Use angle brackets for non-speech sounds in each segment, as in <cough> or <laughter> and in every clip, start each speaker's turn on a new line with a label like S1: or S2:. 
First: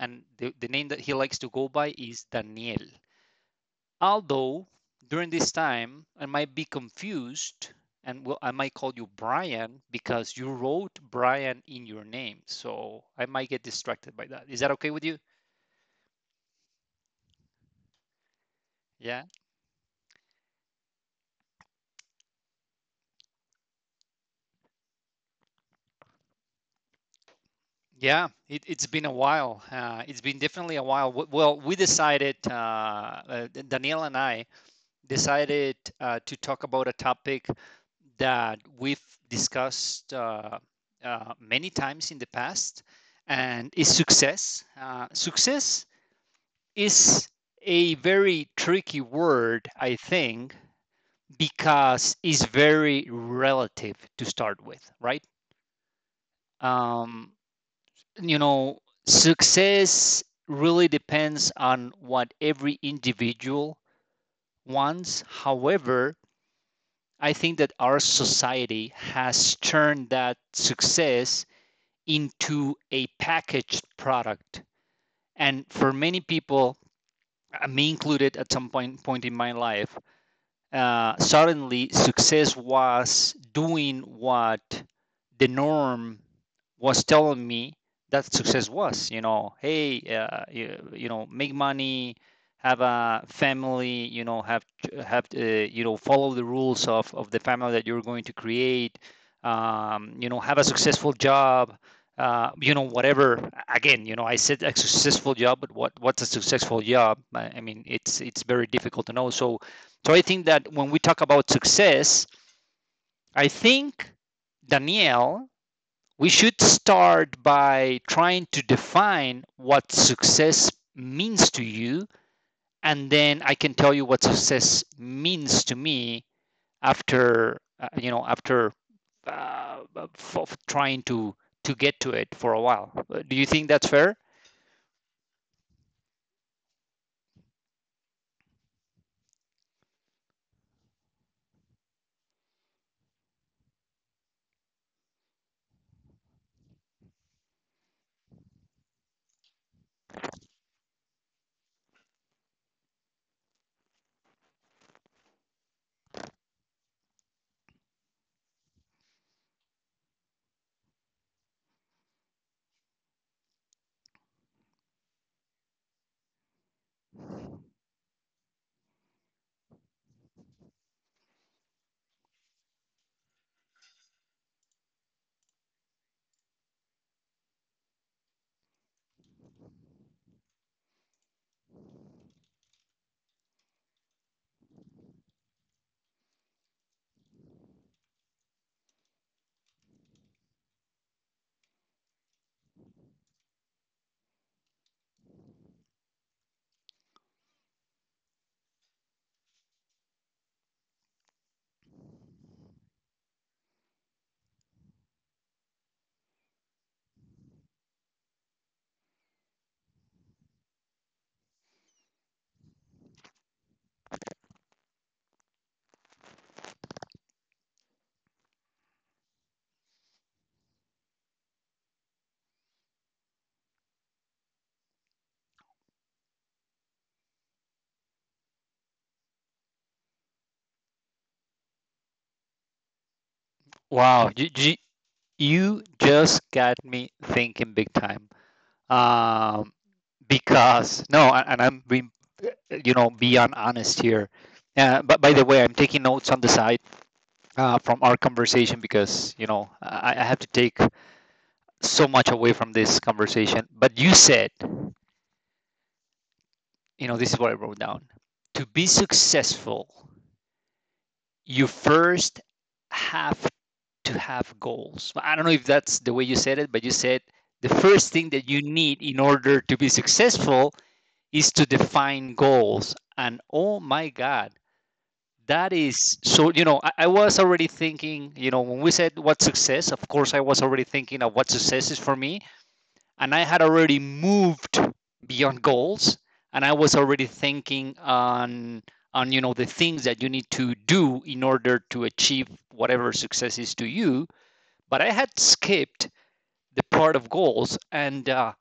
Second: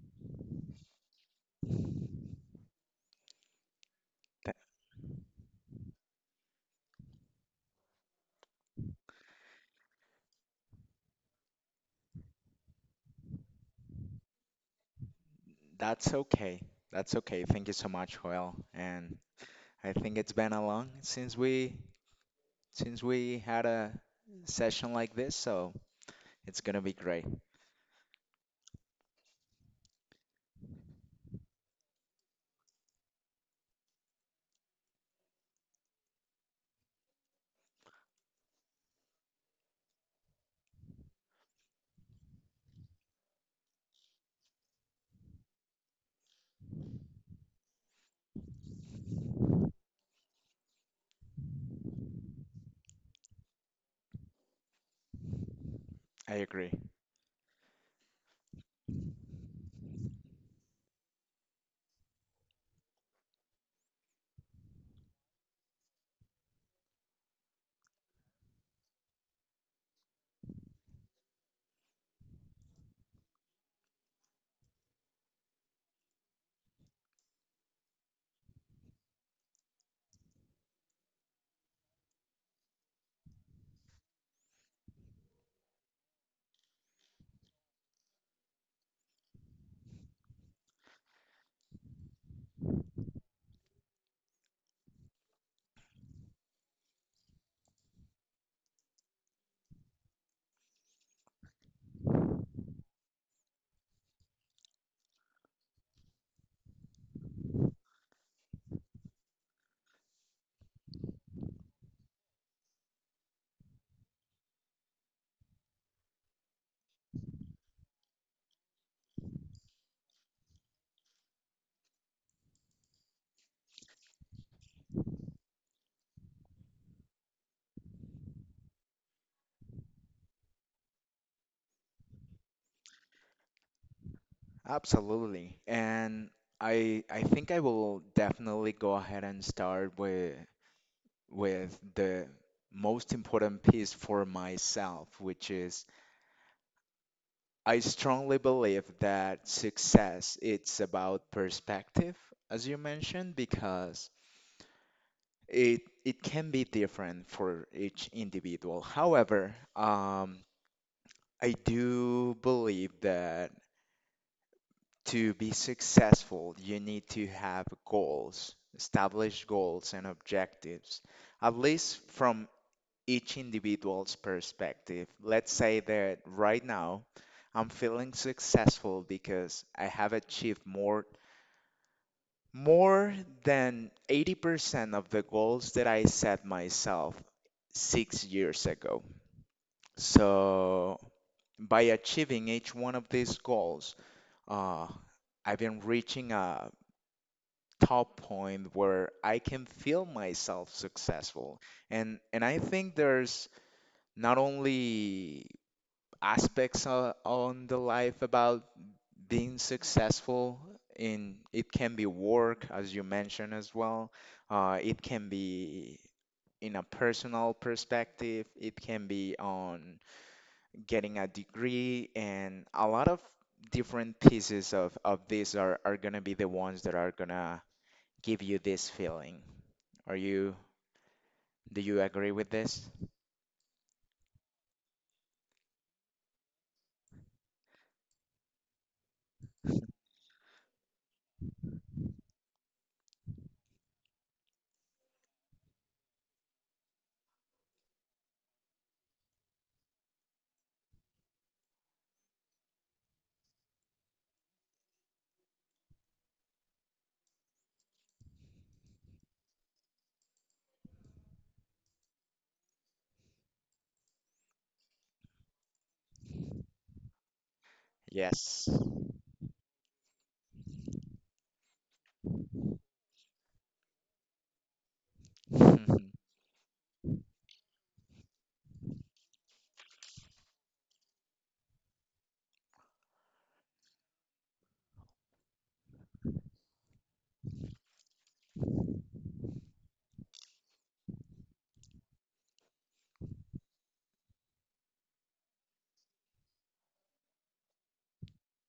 S1: and the name that he likes to go by is Daniel. Although during this time, I might be confused and will, I might call you Brian because you wrote Brian in your name. So I might get distracted by that. Is that okay with you?
S2: That's okay. That's okay. Thank you so much, Joel. And
S1: Yeah.
S2: I think it's been a long since we had a session like this, so it's gonna be great.
S1: Yeah. It's been a while. It's been definitely a while. Well, we decided, Danielle and I decided to talk about a topic that we've discussed many times in the past and is success. Success is a very tricky word, I think, because it's very relative to start with, right?
S2: I agree.
S1: Um, you know, success really depends on what every individual wants. However, I think that our society has turned that success into a packaged product. And for many people, me included at some point in my life, suddenly success was doing what the norm was telling me that success was. You know, hey, you know, make money, have a family, you know, have have you know, follow the rules of the family that you're going to create. You know, have a successful job, you know, whatever. Again, you know, I said a successful job, but what's a successful job? I mean, it's very difficult to know. So I think that when we talk about success, I think, Danielle, we should start by trying to define what success means to you. And then I can tell you what success means to me after, you know, after uh, f- trying to get to it for a while. Do you think that's fair?
S2: Absolutely. And I think I will definitely go ahead and start with the most important piece for myself, which is I strongly believe that success it's about perspective, as you mentioned, because it can be different for each individual. However, I do believe that to be successful, you need to have goals, establish goals and objectives, at least from each individual's perspective. Let's say that right now I'm feeling successful because I have achieved more than 80% of the goals that I set myself 6 years ago. So, by achieving each one of these goals, uh, I've been reaching a top point where I can feel myself successful. And I think there's not only aspects on the life about being successful in it can be work as you mentioned as well, it can be in a personal perspective, it can be on getting a degree, and a lot of different pieces of this are going to be the ones that are going to give you this feeling. Are you, do you agree with this?
S1: Wow, you you just got me thinking big time. Um, because no, and I'm being, you know, beyond honest here, but by the way, I'm taking notes on the side from our conversation because, you know, I have to take so much away from this conversation. But you said, you know, this is what I wrote down: to be successful, you first have to have goals. I don't know if that's the way you said it, but you said the first thing that
S2: Yes.
S1: you need in order to be successful is to define goals. And oh my God, that is
S2: <laughs>
S1: so, you know, I was already thinking, you know, when we said what success, of course, I was already thinking of what success is for me. And I had already moved beyond goals. And I was already thinking on, you know, the things that you need to do in order to achieve whatever success is to you. But I had skipped the part of goals. And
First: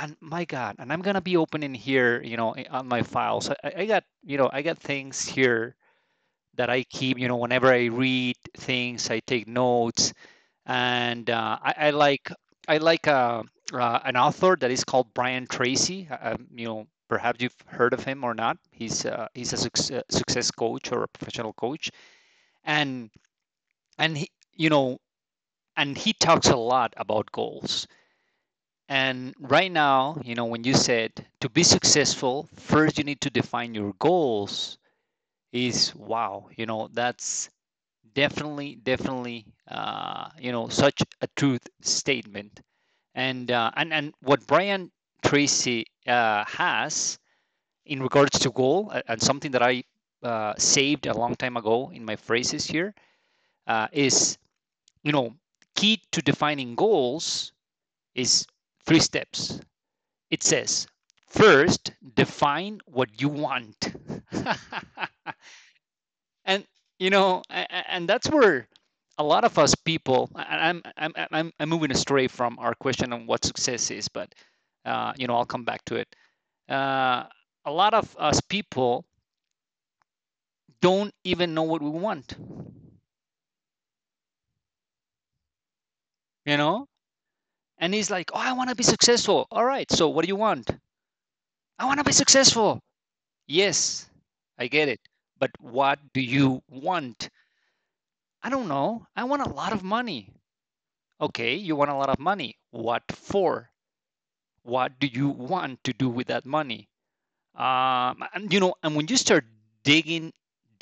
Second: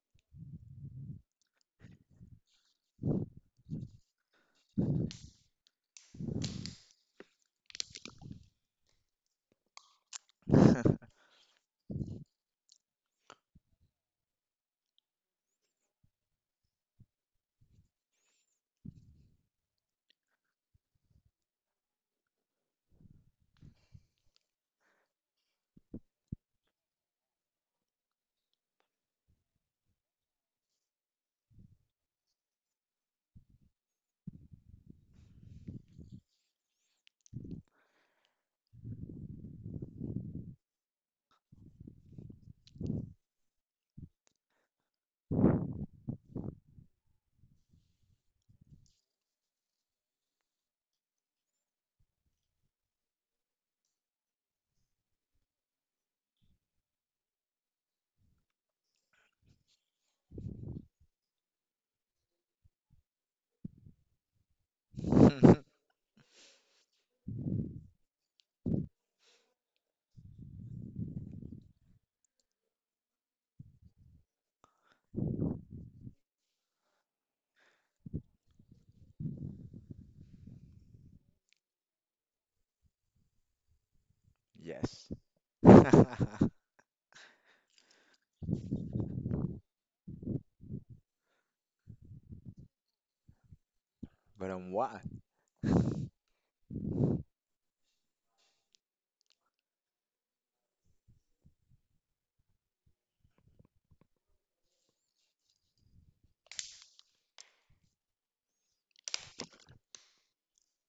S1: and my God, and I'm gonna be opening here, you know, on my files. I got, you know, I got things here that I keep. You know, whenever I read things, I take notes, and I like, I like an author that is called Brian Tracy. You know, perhaps you've heard of him or not. He's a success coach or a professional coach, and he, you know, and he talks a lot about goals. And right now, you know, when you said to be successful, first you need to define your goals. Is wow, you know, that's definitely you know, such a truth statement. And what Brian Tracy has in regards to goal, and something that I saved a long time ago in my phrases here, is, you know, key to defining goals is three steps. It says first, define what you want. <laughs> And, you know, and that's where a lot of us people, I'm moving astray from our question on what success is. But you know, I'll come back to it. Uh, a lot of us people don't even know what we want.
S2: Yes. <laughs> But
S1: You know, and he's like, oh, I want to be successful. All right, so what do you want? I want to be successful. Yes, I
S2: on
S1: get
S2: what?
S1: it, but what do you want? I don't know, I want a lot of money. Okay, you want a lot of money. What for? What do you want to do with that money? And you know, and when you start digging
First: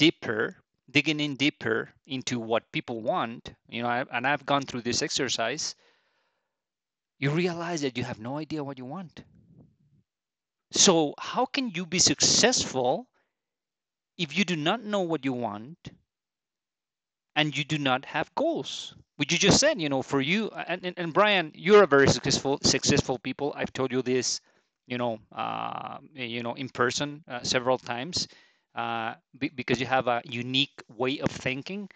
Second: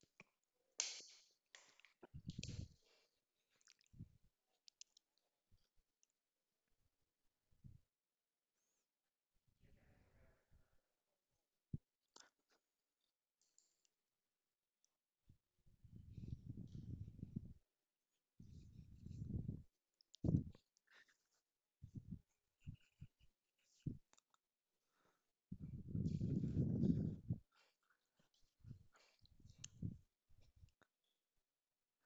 S1: deeper, digging in deeper into what people want, you know, I, and I've gone through this exercise, you realize that you have no idea what you want. So how can you be successful if you do not know what you want and you do not have goals, which you just said. You know, for you and, and Brian, you're a very successful people. I've told you this, you know, you know, in person several times, uh, because you have a unique way of thinking.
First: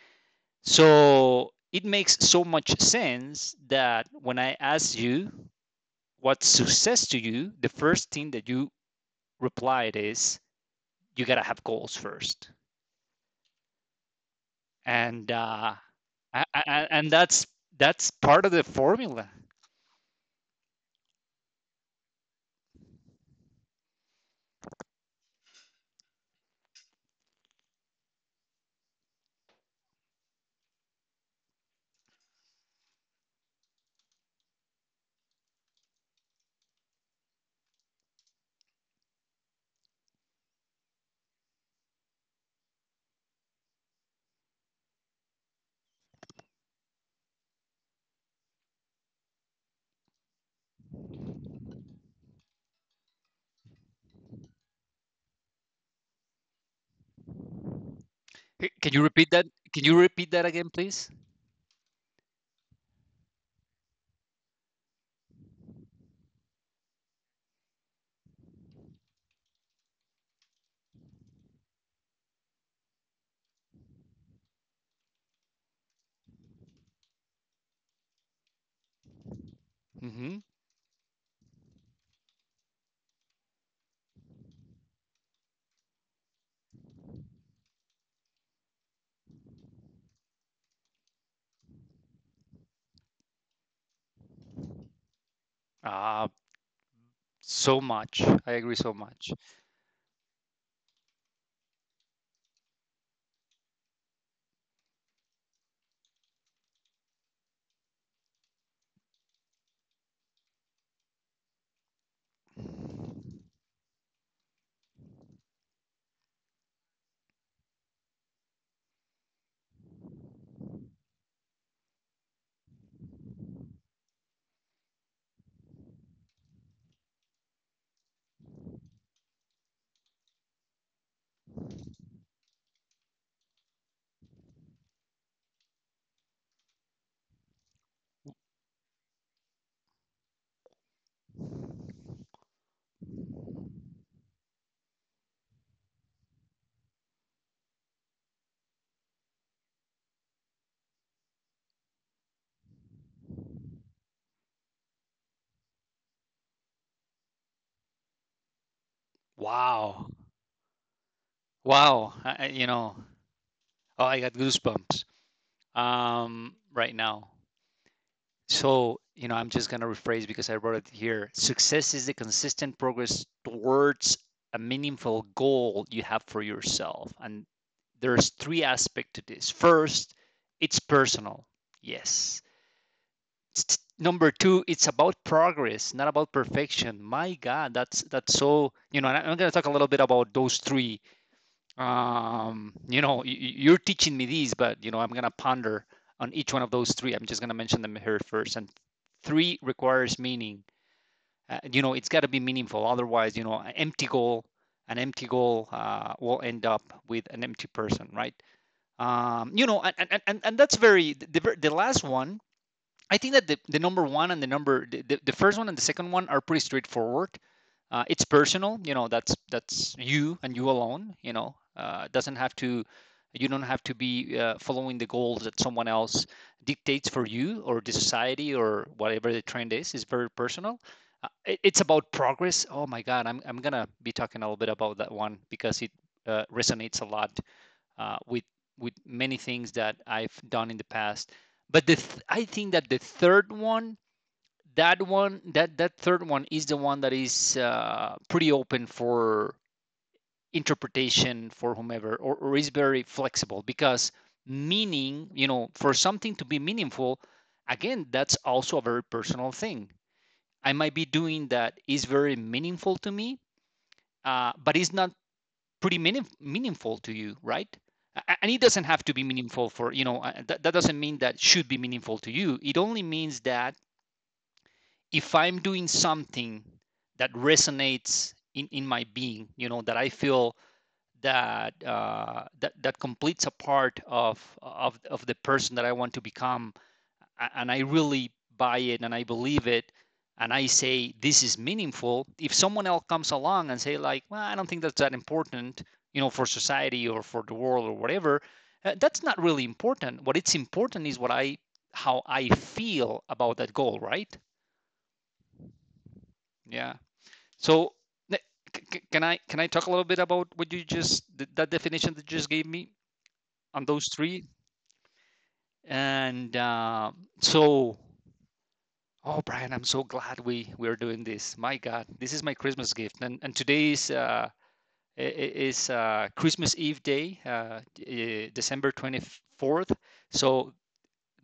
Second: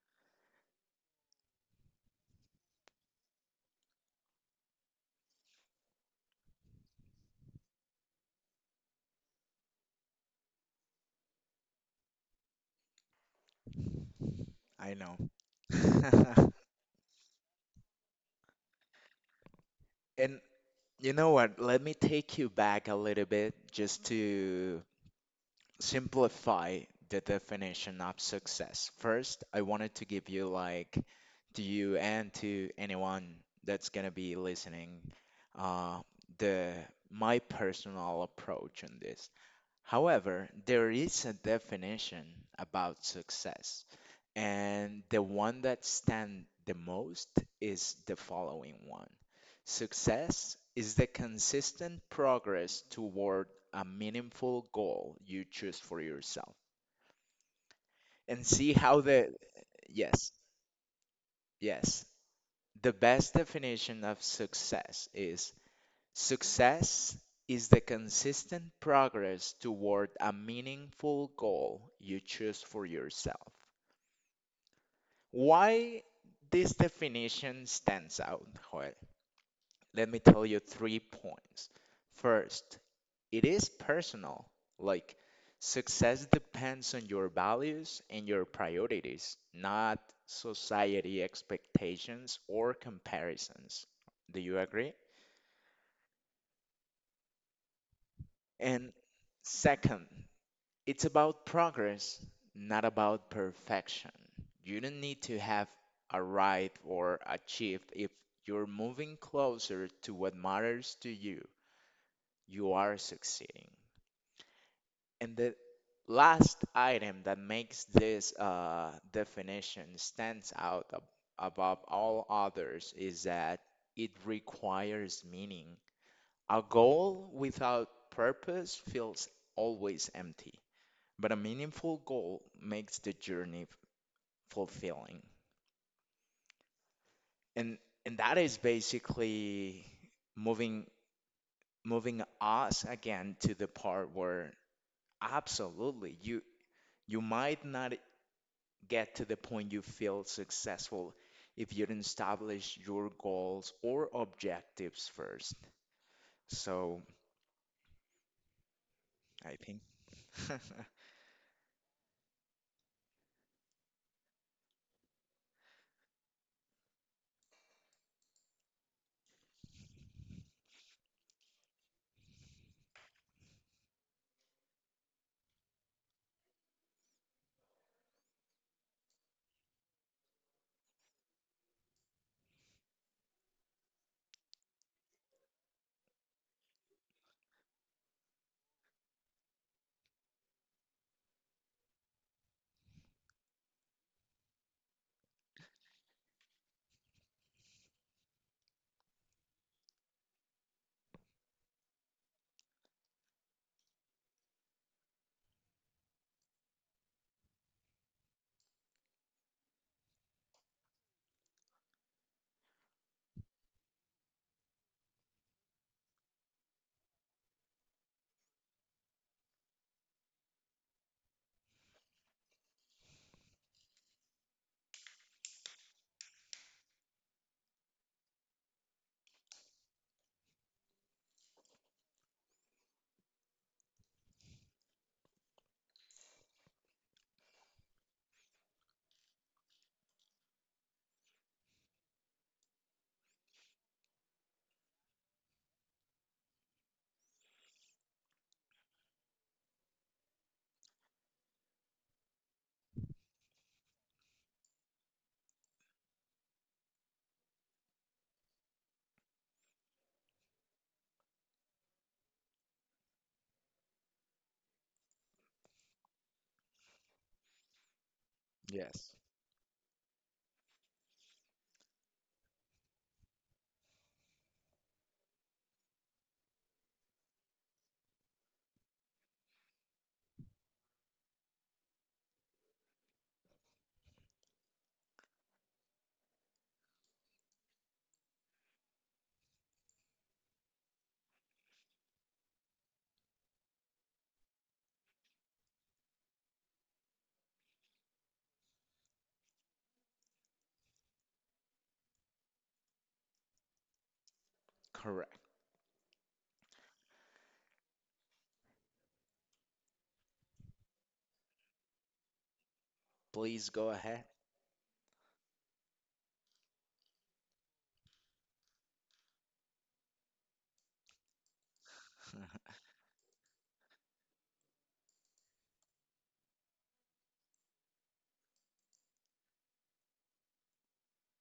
S1: So it makes so much sense that when I ask you what's success to you, the first thing that you replied is you gotta have goals first.
S2: I know.
S1: and uh,
S2: <laughs>
S1: and that's part of the formula.
S2: And you know what? Let me take you back a little bit just to simplify the definition of success. First, I wanted to give you, like, to you and to anyone that's gonna be listening, uh, the my personal approach on this. However, there is a definition about success. And the one that stand the most is the following one. Success is the consistent progress toward a meaningful goal you choose for yourself. And see
S1: Can
S2: how
S1: you repeat
S2: the,
S1: that? Can you repeat
S2: yes,
S1: that again, please?
S2: yes, the best definition of success is the consistent progress toward a meaningful goal you choose for yourself. Why this definition stands out, Joel? Let me
S1: Mm-hmm.
S2: tell you three points. First, it is personal. Like, success depends on your values and your priorities, not society expectations or comparisons. Do you agree?
S1: Uh, so much. I agree so
S2: And
S1: much.
S2: second, it's about progress, not about perfection. You don't need to have arrived or achieved if you're moving closer to what matters to you. You are succeeding. And the last item that makes this definition stands out above all others is that it requires meaning. A goal without purpose feels always empty, but a meaningful goal makes the journey fulfilling. And and that is basically moving moving us again to the part where absolutely you, you might not get to the point you feel successful if you don't establish your goals or objectives first. So I think,
S1: Wow.
S2: <laughs>
S1: Wow. You know, oh, I got goosebumps right now. So, you know, I'm just going to rephrase because I wrote it here. Success is the consistent progress towards a meaningful goal you have for yourself. And there's three aspects to this. First, it's personal. Yes. Number two, it's about progress, not about perfection. My God, that's so, you know, and I'm going to talk a little bit about those three. Um, you know, you're teaching me these, but you know, I'm going to ponder on each one of those three. I'm just going to mention them here first. And three, requires meaning. Uh, you know, it's got to be meaningful, otherwise, you know, an empty goal, an empty goal will end up with an empty person, right? Um, you know, and that's very the last one. I think that the number one and the number the first one and the second one are pretty straightforward. Uh, it's personal. You know, that's you and you alone, you know. Uh, doesn't have to, you don't have to be following the goals that someone else dictates for you or the society or whatever the trend is. Is very personal. It's about progress. Oh my God, I'm gonna be talking a little bit about that one because it resonates a lot uh, with with many things that I've done in the past. But I think that the third one, that one that that third one is the one that is pretty open for interpretation for whomever, or is very flexible because meaning, you know, for something to be meaningful, again, that's also a very personal thing. I might be doing that is very meaningful to me, but it's not pretty meaningful to you, right? And it doesn't have to be
S2: yes,
S1: meaningful for, you know, that doesn't mean that should be meaningful to you. It only means that if I'm doing something that resonates in my being, you know, that I feel that that that completes a part of of the person that I want to become, and I really buy it and I believe it, and I say this is meaningful. If someone else comes along and say like, well, I don't think that's that important, you know, for society or for the world or whatever, that's not really important. What it's important is what I, how I feel about that goal, right?
S2: correct.
S1: Yeah. So can I talk a little bit about what you just, that definition that you just gave me
S2: Please
S1: on
S2: go
S1: those
S2: ahead.
S1: three? And so, oh, Brian, I'm so glad we're doing this. My God, this is my Christmas gift, and today is Christmas Eve day, December 24th. So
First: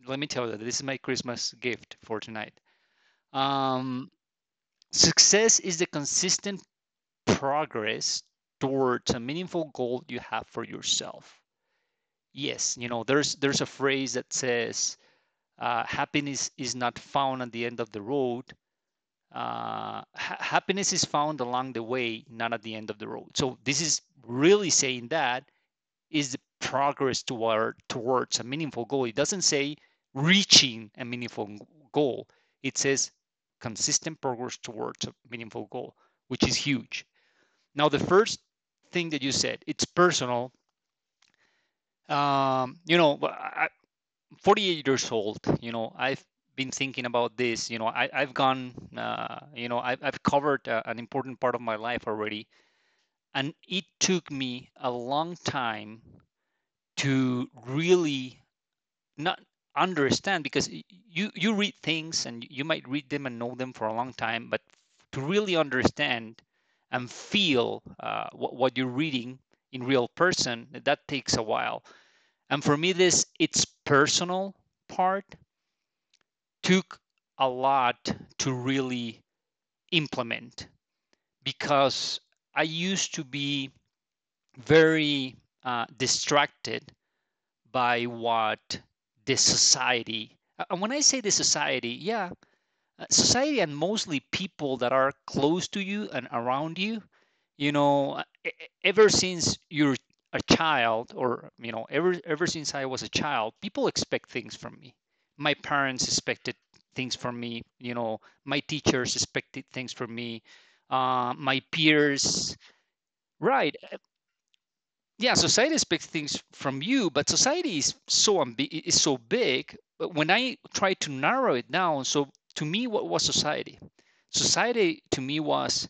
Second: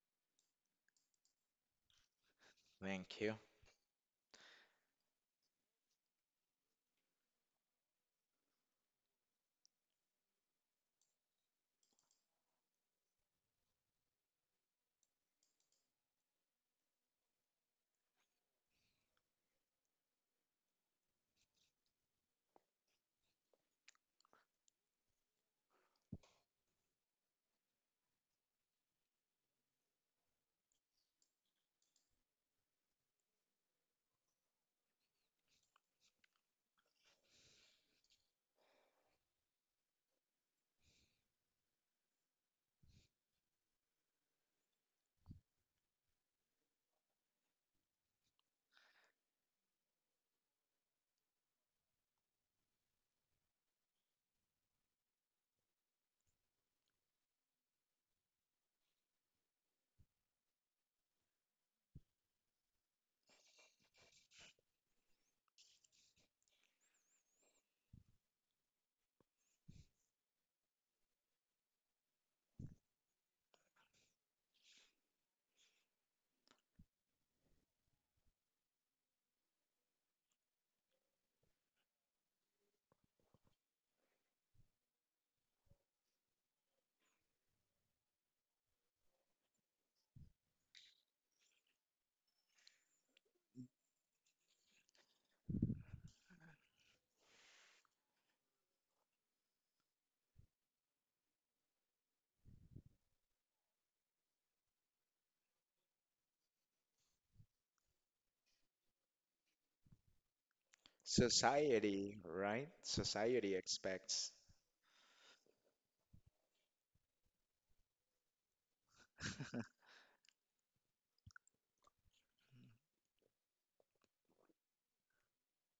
S1: let me tell you, this is my Christmas gift for tonight.
S2: Thank you.
S1: Um, success is the consistent progress towards a meaningful goal you have for yourself. Yes, you know, there's a phrase that says happiness is not found at the end of the road. Happiness is found along the way, not at the end of the road. So this is really saying that is the progress towards a meaningful goal. It doesn't say reaching a meaningful goal. It says consistent progress towards a meaningful goal, which is huge. Now, the first thing that you said, it's personal. Um, you know, I, 48 years old, I've been thinking about this. You know, I've gone, I've covered an important part of my life already. And it took me a long time to really not understand because you read things and you might read them and know them for a long time, but to really understand and feel what you're reading in real person, that takes a while. And for me, this it's personal part took a lot to really implement because I used to be very distracted by what the society and when I say the society, yeah, society, and mostly people that are close to you and around you, you know. Ever since you're a child, or you know, ever since I was a child, people expect things from me. My parents expected things from me, you know, my teachers expected things from me, my
S2: Society,
S1: peers.
S2: right? Society
S1: Right.
S2: expects.
S1: Yeah, society expects things from you, but society is so ambi- is so big. But when I try to narrow it down, so to me, what was society? Society to me was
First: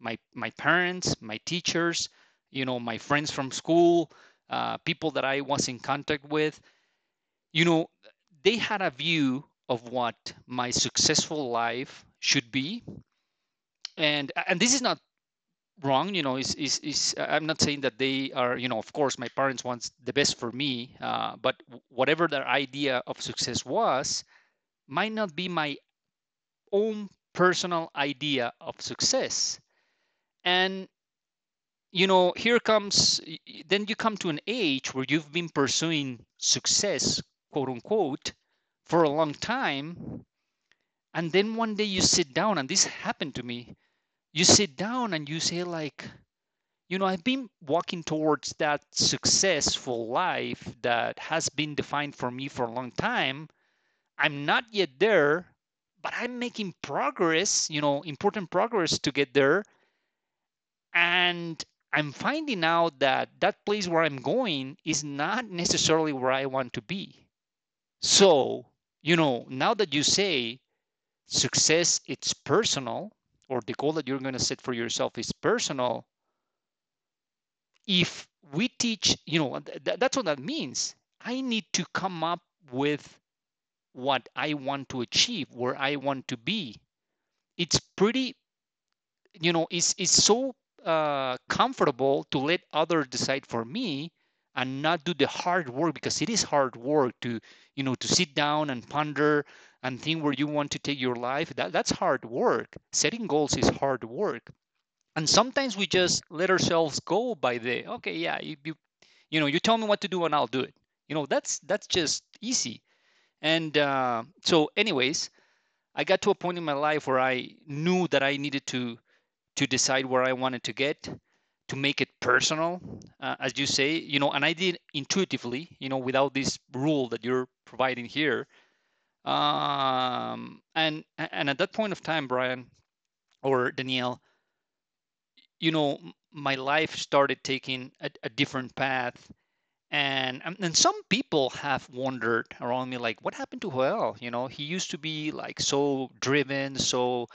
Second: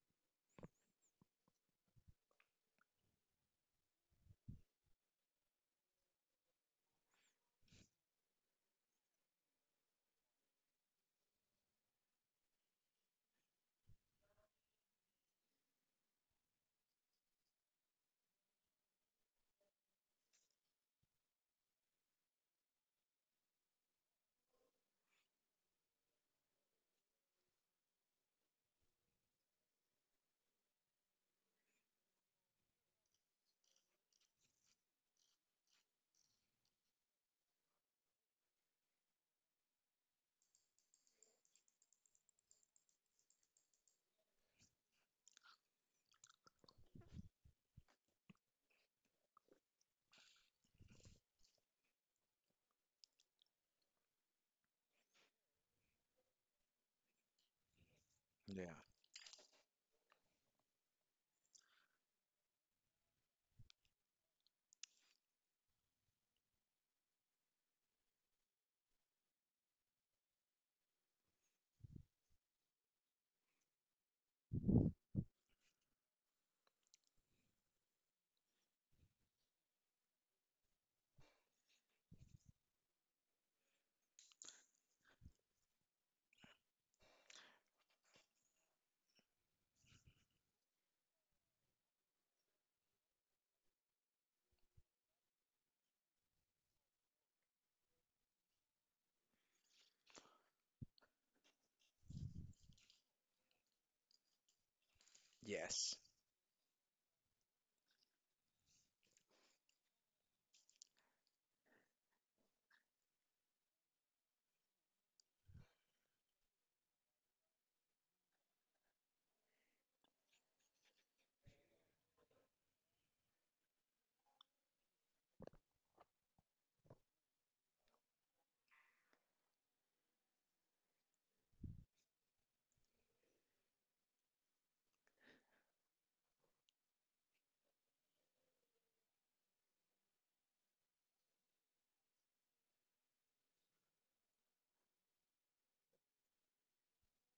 S1: my parents, my teachers, you know, my friends from school, people that I was in contact with, you know. They had a view of what my successful life should be. And this is not wrong, you know, is I am not saying that they are, you know. Of course my parents wants the best for me, but whatever their idea of success was might not be my own personal idea of success. And you know, here comes, then you come to an age where you've been pursuing success, quote unquote, for a long time. And then one day you sit down, and this happened to me, you sit down and you say like, you know, I've been walking towards that successful life that has been defined for me for a long time. I'm not yet there, but I'm making progress, you know, important
S2: Yeah.
S1: progress to get there. And I'm finding out that that place where I'm going is not necessarily where I want to be. So, you know, now that you say success, it's personal, or the goal that you're going to set for yourself is personal, if we teach, you know, that's what that means. I need to come up with what I want to achieve, where I want to be. It's pretty, you know, it's so comfortable to let others decide for me and not do the hard work, because it is hard work to, you know, to sit down and ponder and think where you want to take your life. That's hard work. Setting goals is hard work. And sometimes we
S2: Yes,
S1: just let ourselves go by the, okay, yeah, it'd, you know, you tell me what to do and I'll do it, you know. That's just easy. And so anyways, I got to a point in my life where I knew that I needed to decide where I wanted to get, to make it personal, as you say, you know. And I did intuitively, you know, without this rule that you're providing here. And at that point of time, Brian, or Danielle, you know, my life started taking a different path. And some people have wondered around me, like, what happened to Joel? You know, he used to be like so driven, so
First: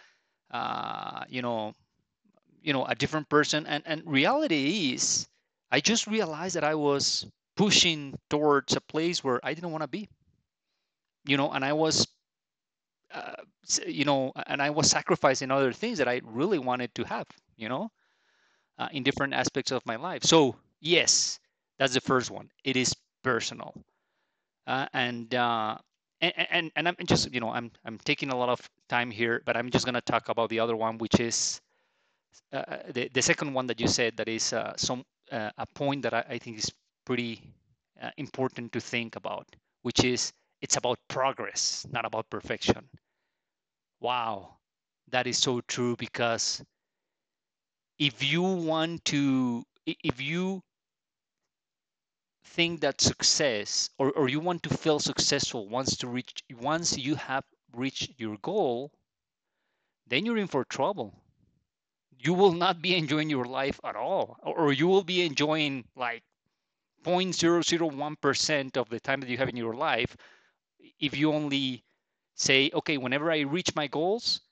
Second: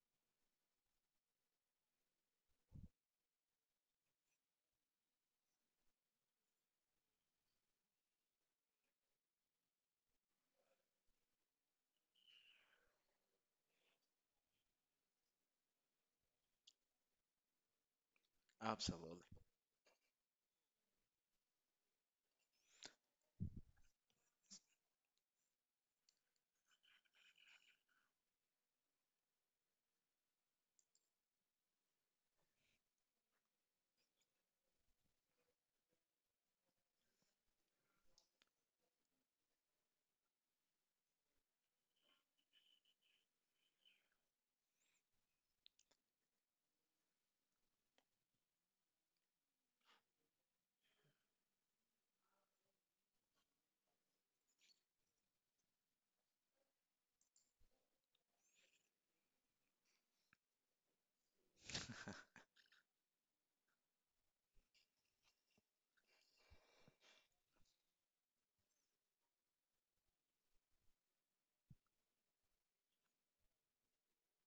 S1: uh, you know you know, a different person. And reality is, I just realized that I was pushing towards a place where I didn't want to be, you know. And I was uh, you know, and I was sacrificing other things that I really wanted to have, you know, in
S2: absolutely.
S1: different aspects of my life. So yes, that's the first one. It is personal. Uh, and uh, and, and and I'm just, you know, I'm taking a lot of time here, but I'm just gonna talk about the other one, which is the second one that you said, that is some a point that I think is pretty important to think about, which is it's about progress, not about perfection. Wow, that is so true, because if you want to, if you think that success, or you want to feel successful once to reach, once you have reached your goal, then you're in for trouble. You will not be enjoying your life at all, or you will be enjoying like 0.001% of the time that you have in your life, if you only say, okay, whenever I reach my goals,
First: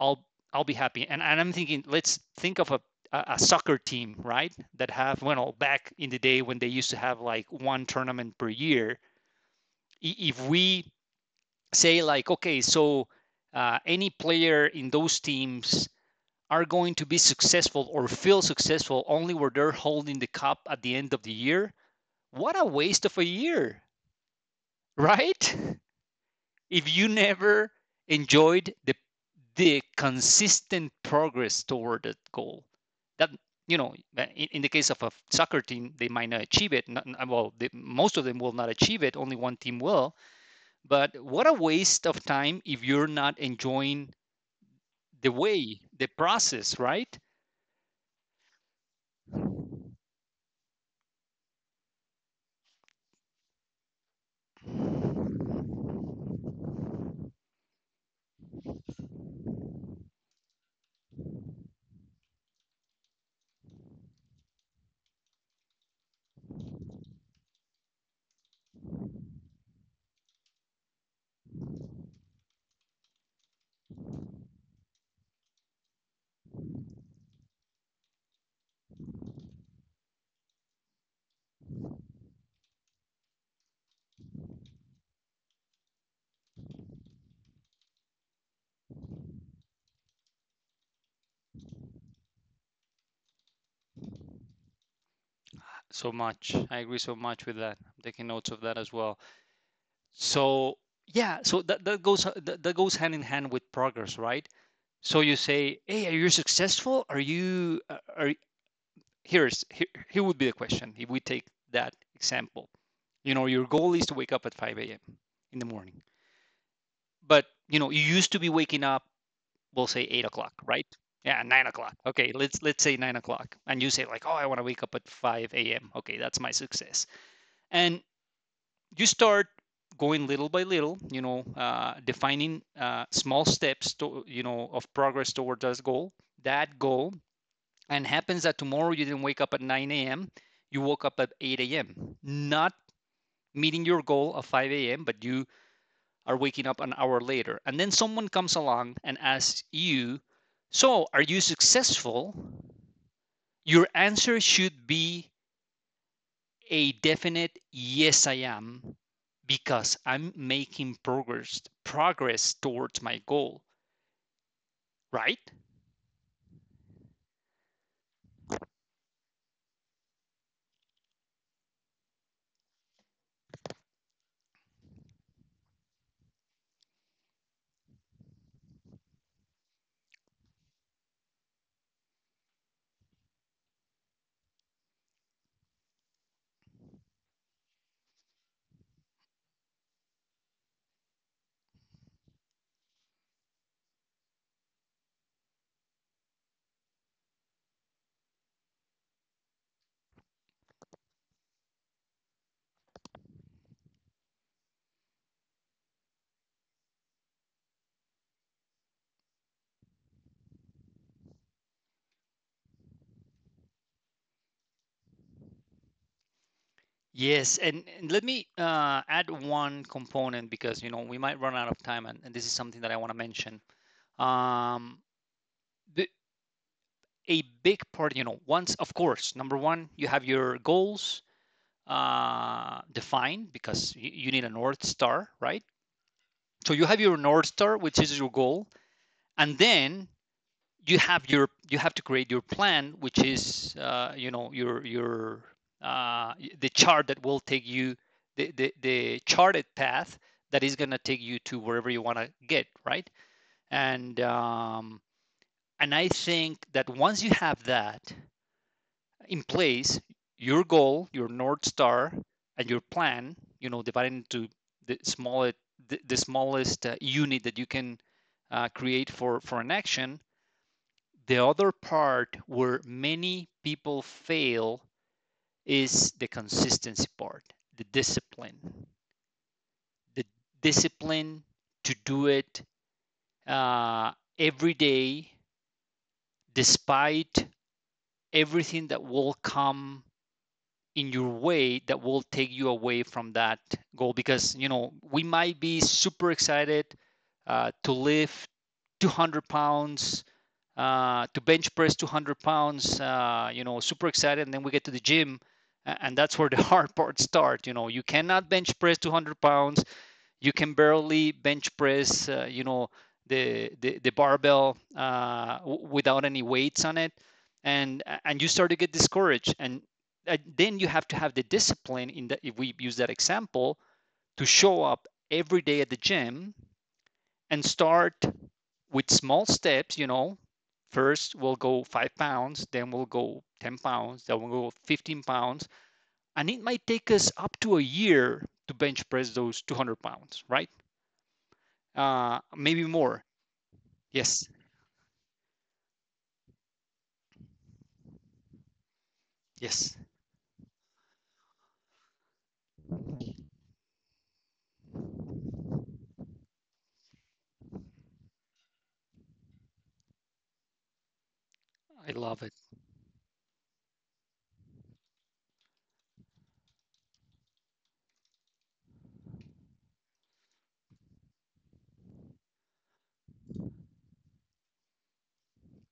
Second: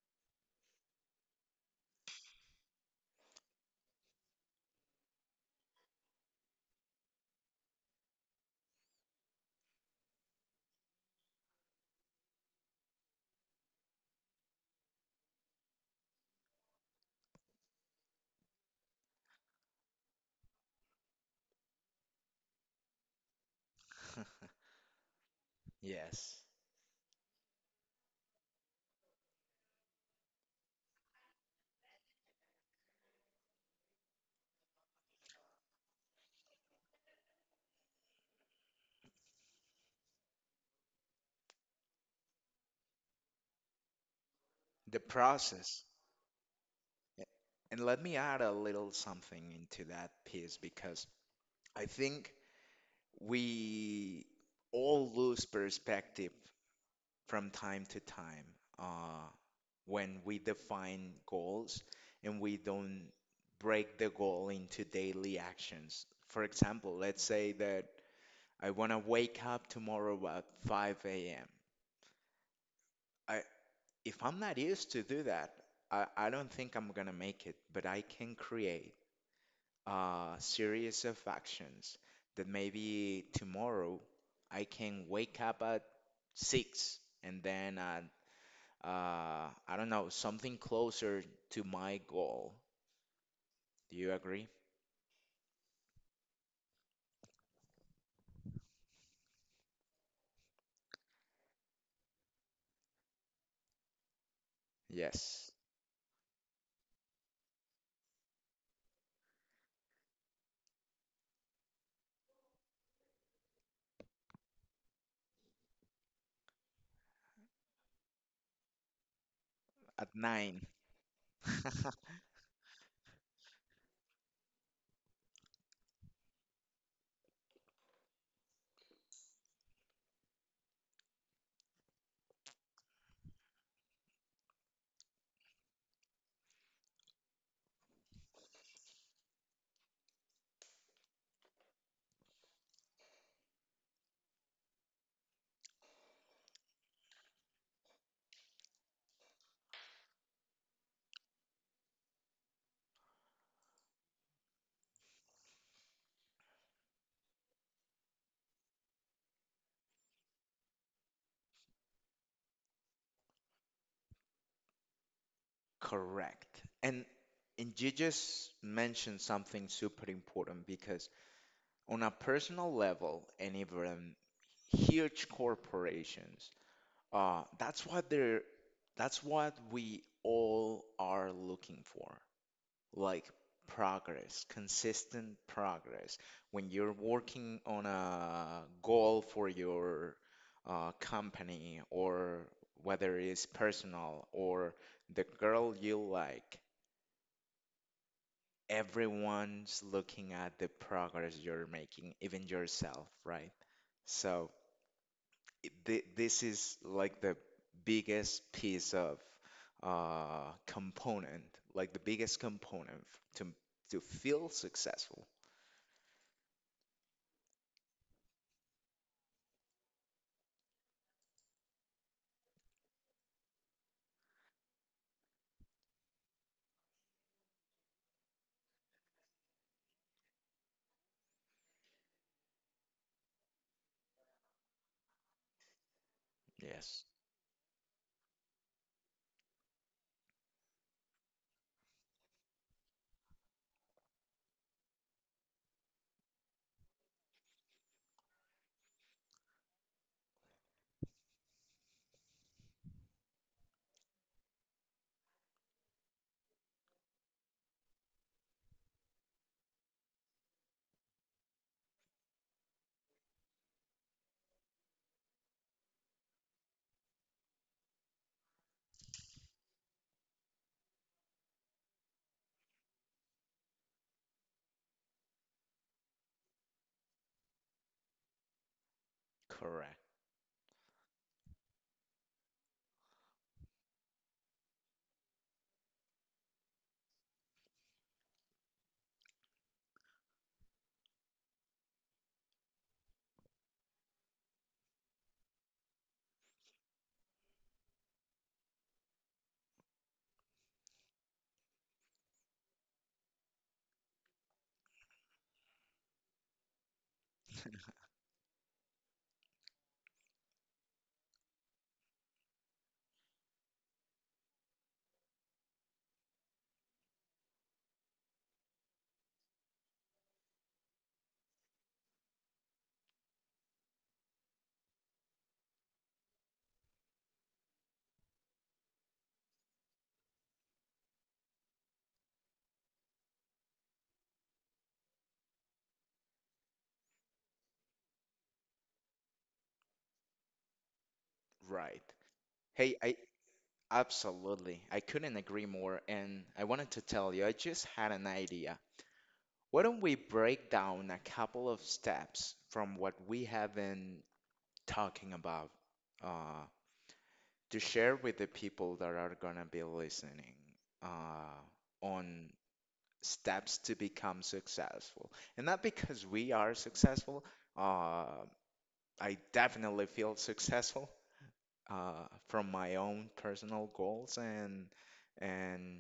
S1: i'll I'll be happy. And I'm thinking, let's think of a a soccer team, right? That have, well, back in the day when they used to have like one tournament per year, if we say like, okay, so any player in those teams are going to be successful, or feel successful only where they're holding the cup at the end of the year, what a waste of a year, right?
S2: Yes.
S1: <laughs> If you never enjoyed the consistent progress toward that goal, that, you know, in the case of a soccer team, they might not achieve it. Not, well, they, most of them will not achieve it. Only one team will. But what a waste of time if you're not enjoying
S2: The
S1: the way,
S2: process.
S1: the process, right?
S2: A- And let me add a little something into that piece because I think we all lose perspective from time to time, uh, when we define goals and we don't break the goal into daily actions. For example, let's say that I want to wake up tomorrow at 5 a.m. If I'm not used to do that, I don't think I'm gonna make it, but I can create a series of actions that maybe tomorrow I can wake up at 6 and then at, I don't know, something closer to my goal. Do you agree?
S1: So much. I agree so much with that. I'm taking notes of that as well. So yeah, so that, that goes, that, that goes hand in hand with progress, right? So you
S2: Yes,
S1: say, hey, are you successful? Are you here would be the question if we take that example. You know, your goal is to wake up at 5 a.m. in the morning, but you know, you used to be waking up, we'll
S2: at
S1: say eight
S2: nine.
S1: o'clock, right? Yeah, nine
S2: <laughs>
S1: o'clock. Okay, let's say 9 o'clock, and you say like, oh, I want to wake up at five a.m. Okay, that's my success, and you start going little by little, you know, defining small steps to, you know, of progress towards that goal. That goal, and happens that tomorrow you didn't wake up at nine a.m. You woke up at eight a.m. Not meeting your goal of 5 a.m., but you are waking up an hour later. And then someone comes along and asks you, so, are you successful? Your answer should be a definite yes, I am, because I'm making progress, progress towards my goal, right?
S2: Correct. And and you just mentioned something super important because on a personal level and even huge corporations, that's what they're, that's what we all are looking for. Like progress, consistent progress. When you're working on a goal for your, company, or whether it's personal or the girl you like, everyone's looking at the progress you're making, even yourself, right? So this is like the biggest piece of, component, like the biggest component to to feel successful.
S1: Yes, and let me add one component, because you know we might run out of time, and this is something that I want to mention. Um, the, a big part, you know, once, of course, number one, you have your goals, defined, because you need a north star, right? So you
S2: Yes,
S1: have your north star, which is your goal, and then you have your, you have to create your plan, which is, you know, your uh, the chart that will take you, the charted path that is going to take you to wherever you want to get, right? And um, and I think that once you have that in place, your goal, your north star, and your plan, you know, divided into the smallest, the smallest unit that you can create for an action. The other part where many people fail is the consistency part, the discipline,
S2: correct.
S1: the discipline to do it uh, every day, despite everything that will come in your way, that will take you away from that goal, because you know we might be super excited uh, to lift 200 pounds uh, to bench press 200 pounds, you know, super excited, and then we get to the gym, and that's where the <laughs> hard part starts. You know, you cannot bench press 200 pounds, you can barely bench press, the barbell without any weights on it. And you start to get discouraged, and then you have to have the discipline in that. If we use that example, to show up every day at the gym and start with small steps, you know, first we'll go 5 pounds, then we'll go 10 pounds, then we'll go 15 pounds. And it might take us up to a year to bench press those 200 pounds, right?
S2: Right.
S1: Maybe
S2: Hey, I
S1: more. Yes,
S2: absolutely. I couldn't agree more. And I wanted to tell you, I just had an idea. Why don't
S1: yes,
S2: we break down a couple of steps from what we have been talking about, uh, to share with the people that are gonna be listening, uh,
S1: I
S2: on
S1: love it.
S2: steps to become successful. And not because we are successful, uh, I definitely feel successful uh, from my own personal goals and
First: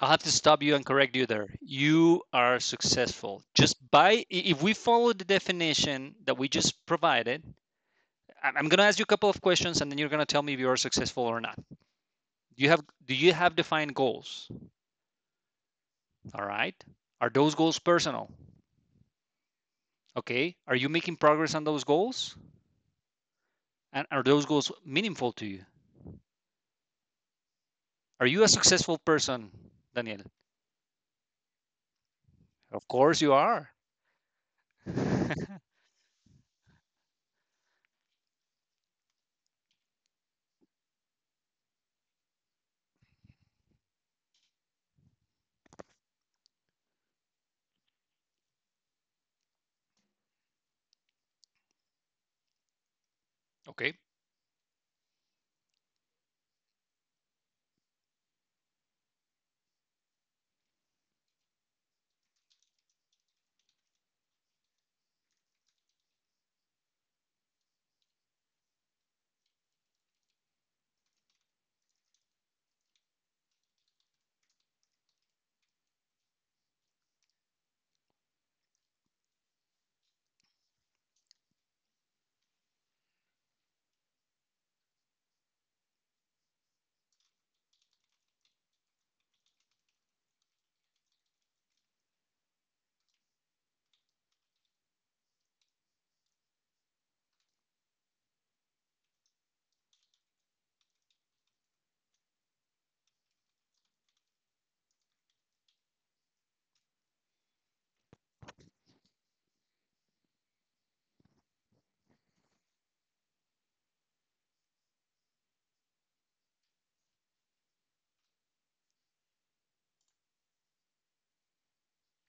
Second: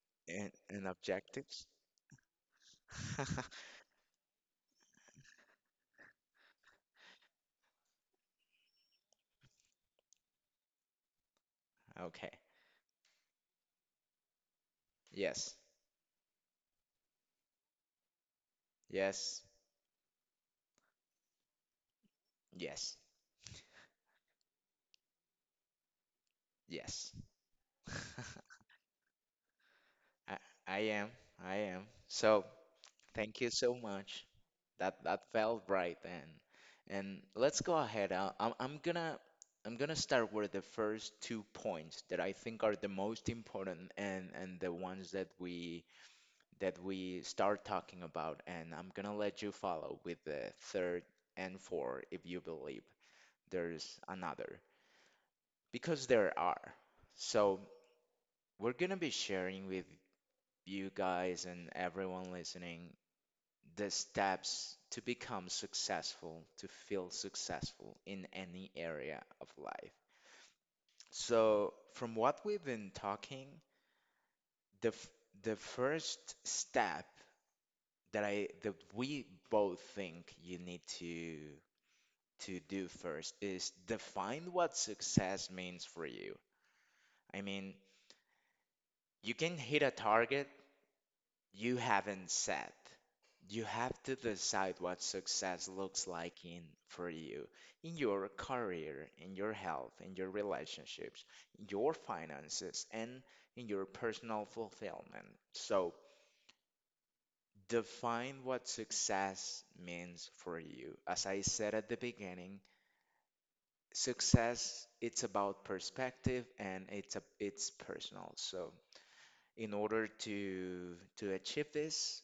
S1: I'll have to stop you and
S2: and
S1: correct you there.
S2: objectives.
S1: You are successful
S2: <laughs>
S1: just by, if we follow the definition that we just provided. I'm going to ask you a couple of questions, and then you're going to tell me if you are successful or not.
S2: Okay.
S1: Do you have defined goals?
S2: Yes.
S1: All right. Are those goals personal?
S2: Yes.
S1: Okay. Are you making progress on those goals?
S2: Yes.
S1: And are those goals meaningful to you?
S2: Yes. <laughs> I,
S1: Are you a successful person, Daniel?
S2: I am. I am. So
S1: Of course you
S2: thank you
S1: are.
S2: so
S1: <laughs>
S2: much. That that felt right and let's go ahead. I'm gonna start with the first two points that I think are the most important and the ones that we start talking about, and I'm gonna let you follow with the third and four if you believe
S1: Okay.
S2: there's another, because there are. So, we're gonna be sharing with you guys and everyone listening the steps to become successful, to feel successful in any area of life. So, from what we've been talking, the f- the first step that I that we both think you need to do first is define what success means for you. I mean, you can hit a target you haven't set. You have to decide what success looks like in for you, in your career, in your health, in your relationships, in your finances, and in your personal fulfillment. So, define what success means for you. As I said at the beginning, success it's about perspective and it's a, it's personal, so in order to achieve this,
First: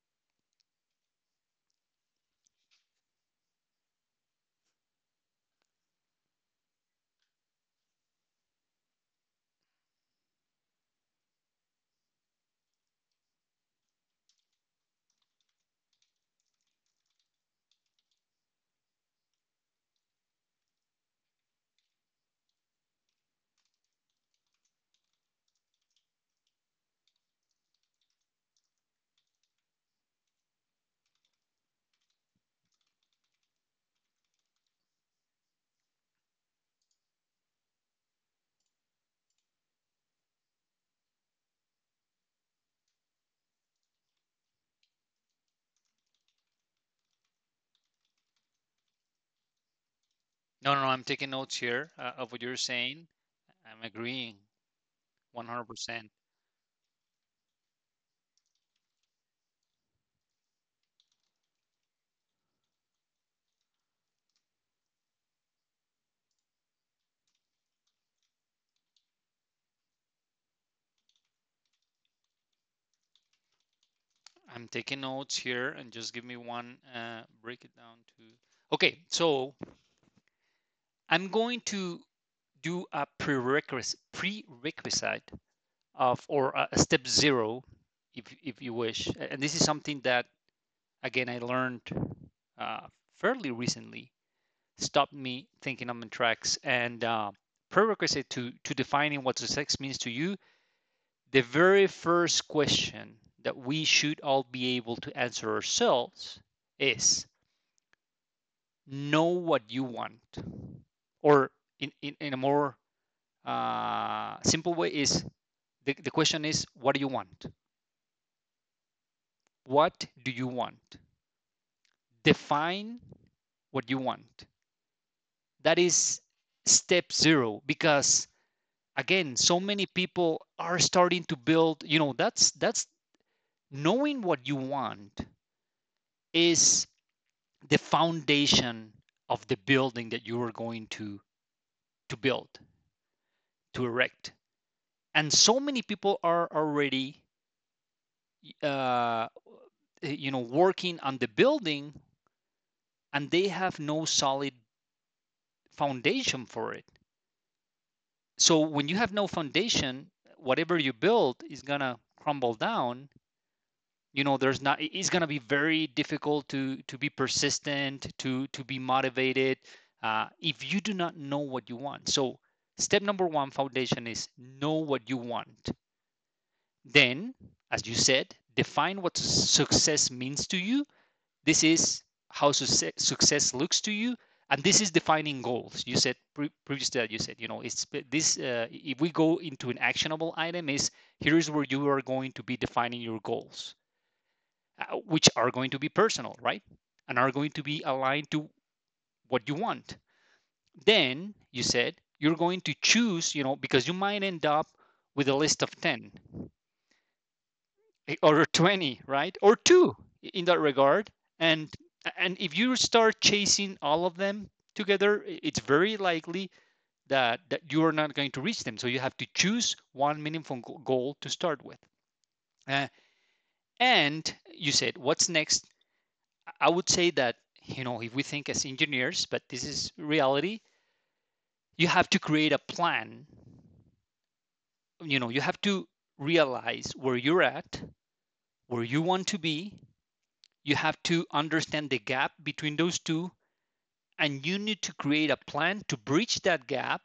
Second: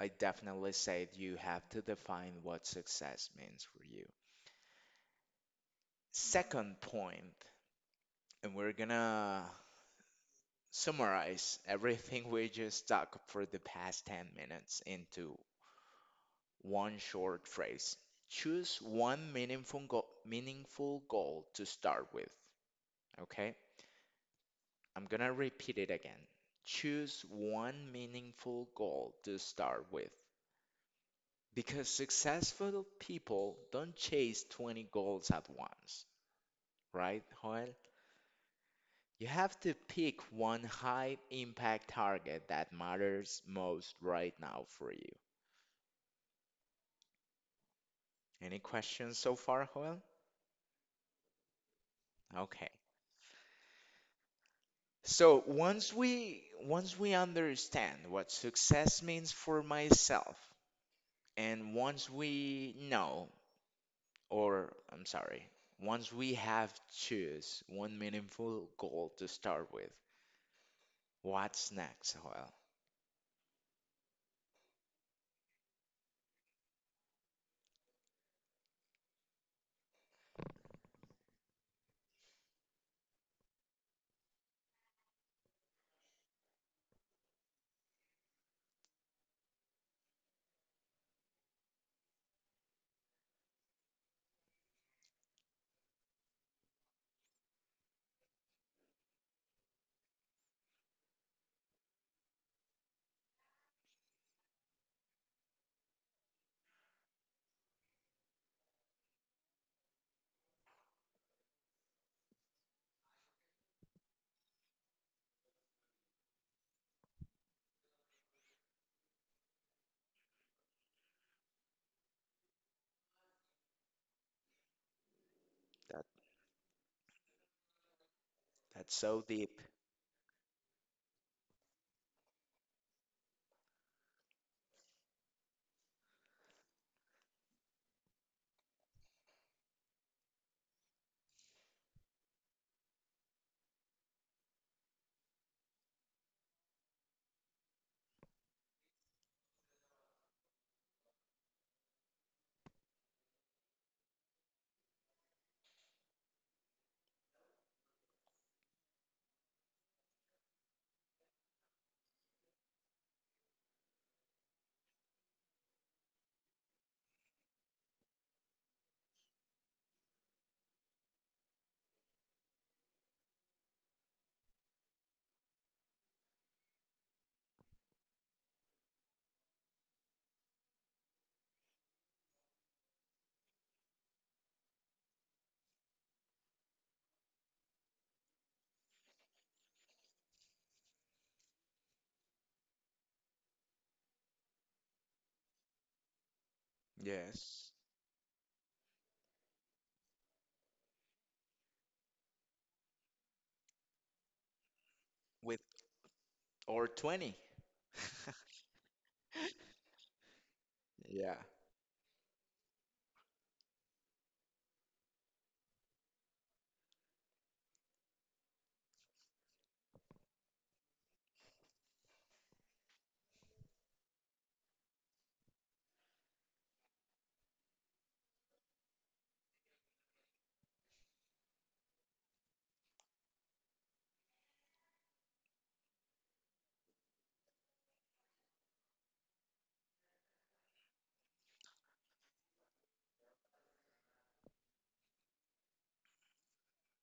S2: I definitely say you have to define what success means for you. Second point, and we're gonna summarize everything we just talked for the past 10 minutes into one short phrase: choose one meaningful goal, meaningful goal to start with. Okay, I'm gonna repeat it again. Choose one meaningful goal to start with, because successful people don't chase 20 goals at once, right, Joel? You have to pick one high impact target that matters most right now for you. Any questions so far, Joel?
S1: No, no, no. I'm taking notes here of what you're
S2: Okay.
S1: saying. I'm agreeing
S2: So
S1: 100%.
S2: once we understand what success means for myself, and once we know, or I'm sorry, once we have choose one meaningful goal to start with, what's next? Well,
S1: I'm taking notes here and just give me one, break it down to. Okay, so I'm going to do a prerequisite of, or a step zero, if you wish. And this is something that, again, I learned uh, fairly recently, stopped me thinking on my tracks. And prerequisite to defining what success means to you, the very first question that we should all be able to answer ourselves is know what you want. Or in a more simple way is the question is, what do you want? What do you want? Define what you want. That
S2: that
S1: is step zero, because
S2: that's so
S1: again, so
S2: deep.
S1: many people are starting to build, you know, that's knowing what you want is the foundation of the building that you are going to build, to erect. And so many people are already uh, you know, working on the building, and they have no solid foundation for it. So when you have no foundation, whatever you build is gonna crumble down. You know, there's not, it's going to be very difficult to be persistent, to be motivated if you do not know what you want. So step number one, foundation, is know what you want. Then, as you said, define what success means to you. This is how success looks to you. And this is defining goals. You said previously that you said, you know, it's this. If we go into an actionable item, is, here is where you are going to be defining your goals, which are going to be personal, right? And are going to
S2: Yes.
S1: be aligned to what you want. Then you said you're going to choose, you know, because you might end up with a
S2: With
S1: list of 10
S2: or 20.
S1: or <laughs> 20, right? Or two in that regard.
S2: Yeah.
S1: And if you start chasing all of them together, it's very likely that you are not going to reach them. So you have to choose one meaningful goal to start with. Uh, and you said, what's next? I would say that, you know, if we think as engineers, but this is reality, you have to create a plan. You know, you have to realize where you're at, where you want to be. You have to understand the gap between those two, and you need to create a plan to bridge that gap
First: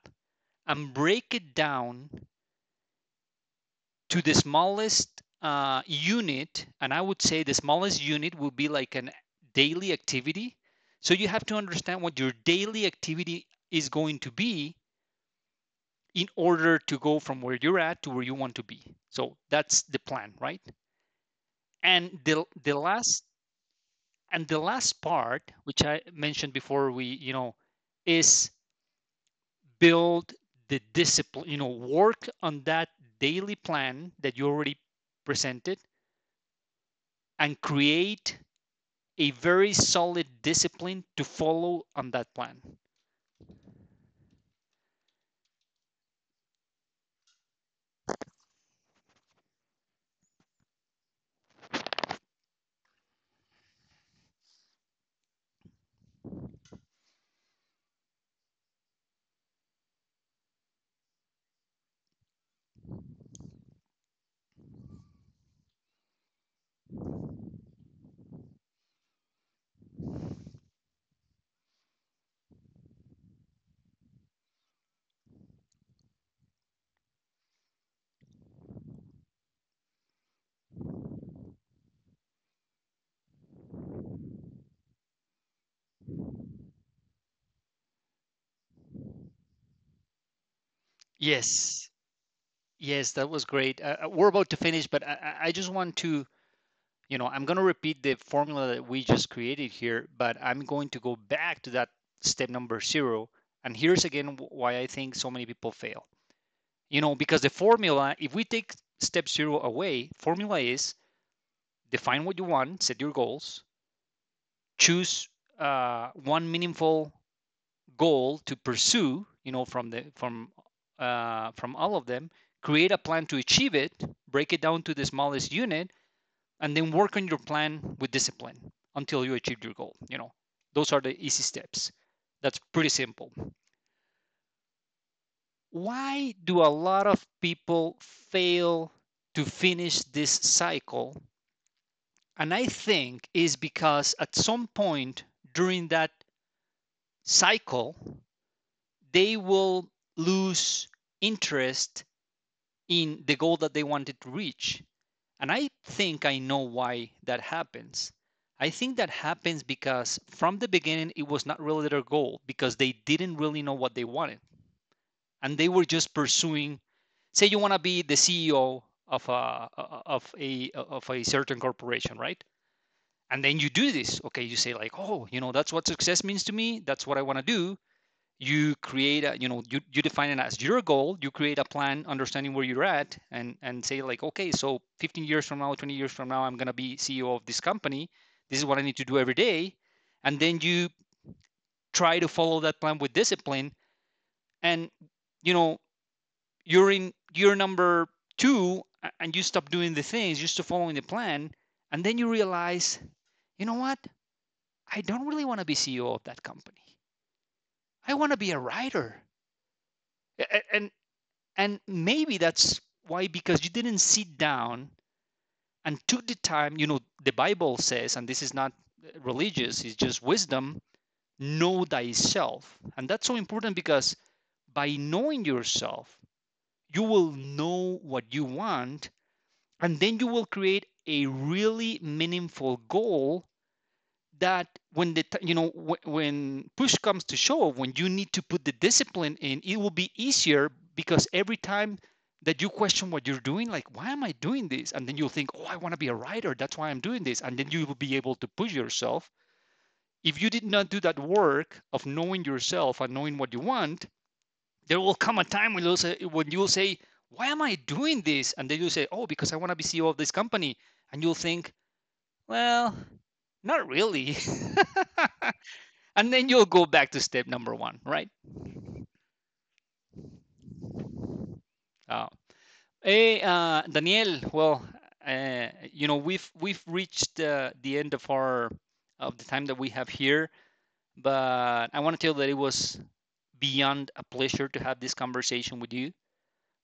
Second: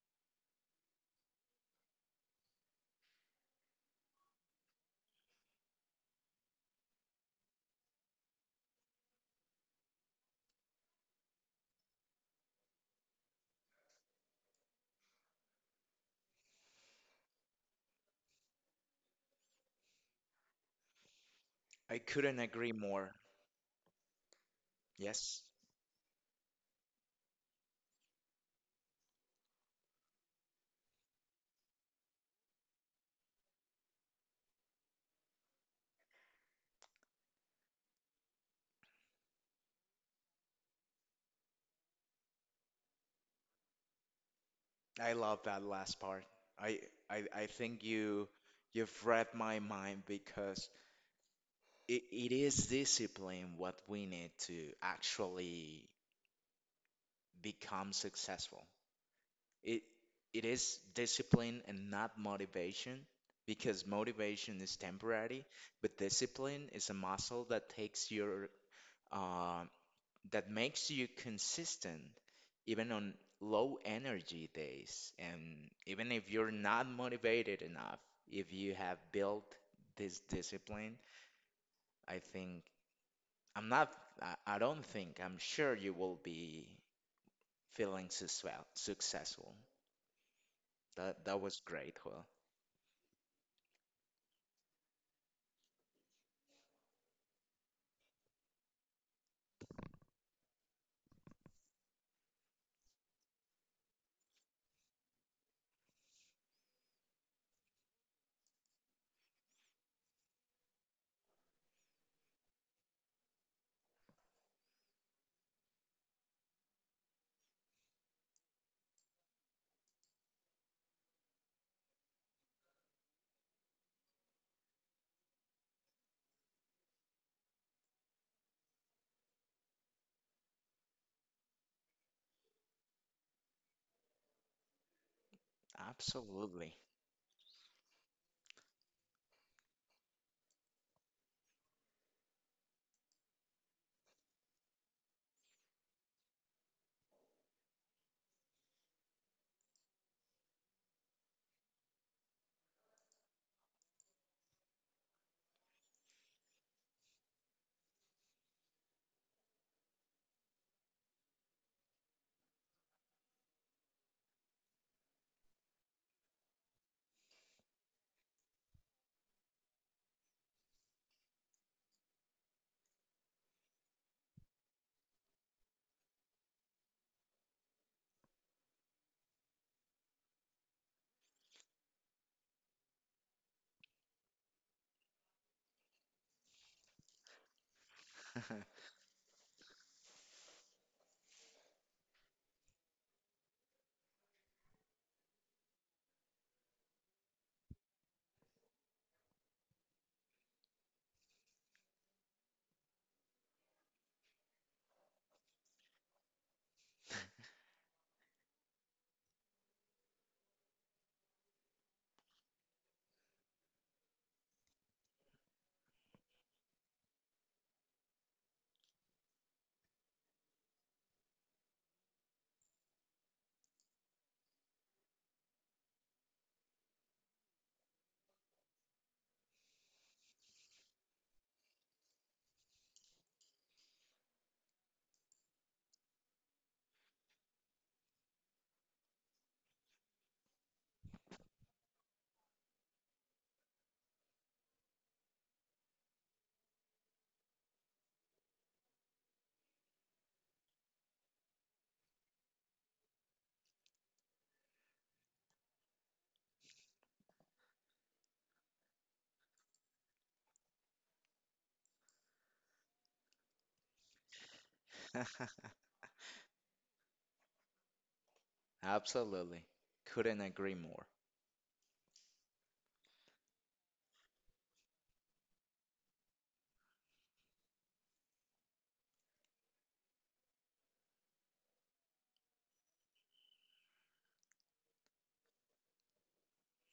S1: and break it down to the smallest unit. And I would say the smallest unit will be like an daily activity. So you have to understand what your daily activity is going to be in order to go from where you're at to where you want to be. So that's the plan, right?
S2: I
S1: And
S2: couldn't agree
S1: the
S2: more.
S1: last, and the last
S2: Yes.
S1: part, which I mentioned before, we, you know, is build the discipline. You know, work on that daily plan that you already presented, and create a very solid discipline to follow on that plan.
S2: I love that last part. I I think you, you've read my mind because it is discipline what we need to actually become successful. It it is discipline and not motivation, because motivation is temporary, but discipline is a muscle that takes your, uh, that makes you consistent even on low energy days. And even if you're not motivated enough, if you have built this discipline, I think I'm not. I don't think I'm sure you will be feeling success, successful. That that was
S1: Yes,
S2: great, well.
S1: yes, that was great. We're about to finish, but I just want to, you know, I'm going to repeat the formula that we just created here, but I'm going to go back to that step number zero. And here's again why I think so many people fail. You know, because the formula, if we take step zero away, formula is define what you want, set your goals, choose one meaningful goal to pursue. You know, from all of them, create a plan to achieve it, break it down to the smallest unit, and then work on your plan with discipline until you achieve your goal. You know, those are the easy steps. That's pretty simple. Why do a
S2: Absolutely.
S1: lot of people fail to finish this cycle? And I think is because at some point during that cycle they will lose interest in the goal that they wanted to reach. And I think I know why that happens. I think that happens because from the beginning, it was not really their goal, because they didn't really know what they wanted. And they were just pursuing, say, you want to be the CEO of a, of a certain corporation, right? And then you do this. Okay. You say, like, oh, you know, that's what success means to me. That's what I want to do. You create a, you know, you define it as your goal, you create a plan understanding where you're at, and say, like, okay, so 15 years from now, 20 years from now, I'm going to be CEO of this company. This is what I need to do every day. And then you try to follow that plan with discipline, and, you know, you're in year number two, and you stop doing the things, you stop following the plan. And then you realize, you know what, I don't really want to be CEO of that company. I want to be a writer. and and maybe that's why, because you didn't sit down and took the time. You know, the Bible says, and this is not religious, it's just wisdom, know thyself. And that's so important, because by knowing yourself, you will know what you want, and then you will create a really meaningful goal that, when the, you know, when push comes to shove, when you need to put the discipline in, it will be easier, because every time that you question what you're doing, like, why am I doing this? And then you'll think, oh, I want to be a writer, that's why I'm doing this. And then you will be able to push yourself. If you did not do that work of knowing yourself and knowing what you want, there will come a time when when you'll say, why am I doing this? And then you'll say, oh, because I want to be CEO of this company. And you'll think, well, not really.
S2: <laughs>
S1: <laughs> And then you'll go back to step number one, right?
S2: Absolutely. Couldn't agree more.
S1: Uh, Hey, Daniel. Well, you know, we've reached the end of our, of the time that we have here, but I want to tell you that it was beyond a pleasure to have this conversation with you.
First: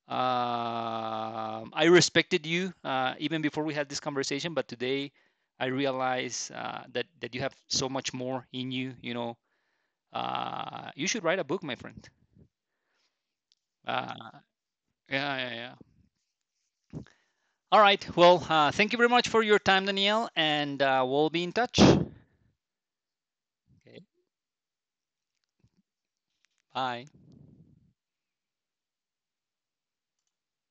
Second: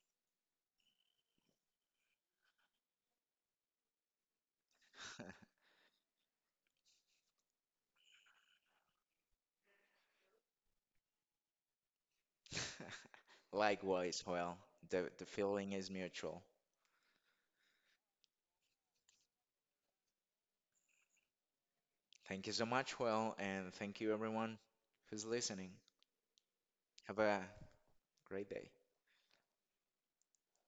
S1: Um, I respected you even before we had this conversation, but today I realize that you have so much more in you. You know, you should write a book, my friend.
S2: <laughs>
S1: Uh,
S2: Likewise, well, the
S1: yeah, yeah,
S2: feeling
S1: yeah.
S2: is mutual.
S1: All right. Well, thank you very much for your time, Danielle, and we'll be in touch. Okay.
S2: Thank you so much, well, and thank you everyone who's listening.
S1: Bye.
S2: Have a great day.